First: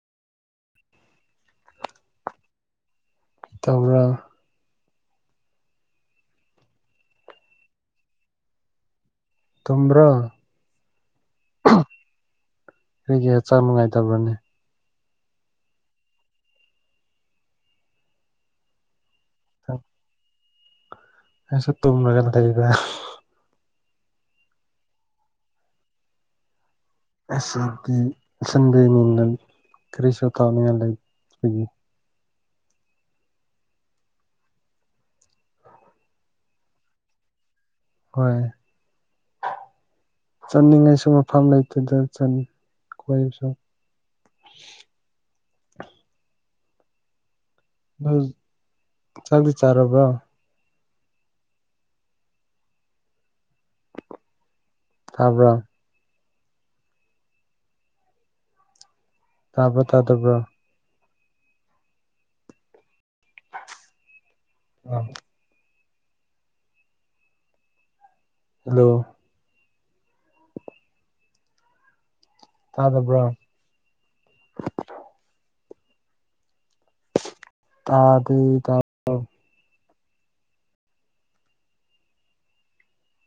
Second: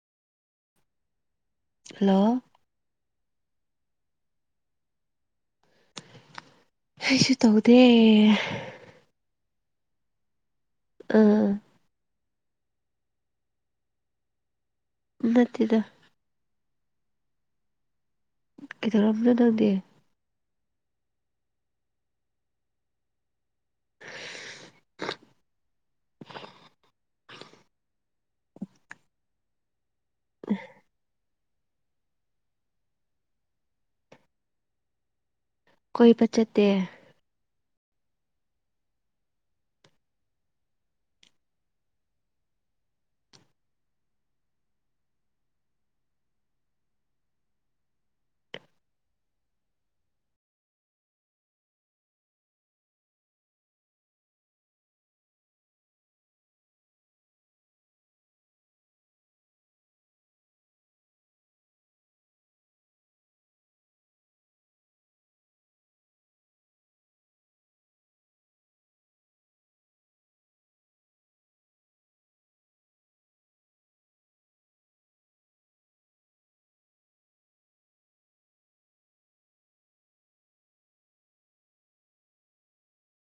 hello ꯇꯧꯔ ꯀꯁꯨ ꯇꯧꯗꯦ ꯇꯨꯝꯝꯕ꯭ꯔ ꯎꯝ ꯑꯩꯒꯤ ꯍꯛꯆꯥꯡ ꯅꯨꯡꯉꯥꯏꯇꯕ꯭ꯔꯅꯦ ꯎꯠꯇꯗ ꯀꯩꯗ ꯄꯨꯖ ꯅꯪꯗꯦ ꯑꯦ ꯁ ꯇꯨ ꯃꯒ ꯇ ꯑꯁꯤꯁꯗꯤ ꯑꯟꯕ ꯃꯤꯅ ꯀꯔꯤꯁꯨ ꯇꯥꯎꯅꯤꯡꯉꯥꯏ ꯂꯩ ꯑꯩꯣꯏꯒꯤ ꯀꯣꯏꯕ ꯆꯠꯇꯦ ꯍꯣꯏ ꯆꯠꯅꯤꯡꯉꯥꯏꯁꯨ ꯃꯐꯝ ꯂꯩꯇꯗ ꯀꯣꯏꯕꯁꯨ [unintelligible] ꯑ ꯆꯥꯛꯗꯤ ꯆꯥꯔꯕ꯭ꯔꯣ ꯊꯥꯕ꯭ꯔꯣ ꯇꯥꯄ ꯇꯥꯗ ꯄꯨ꯭ꯔꯣ ꯑ ꯍꯜꯂꯣ ꯇꯥꯗꯕ꯭ꯔꯣ ꯇꯥꯗꯤ ꯇ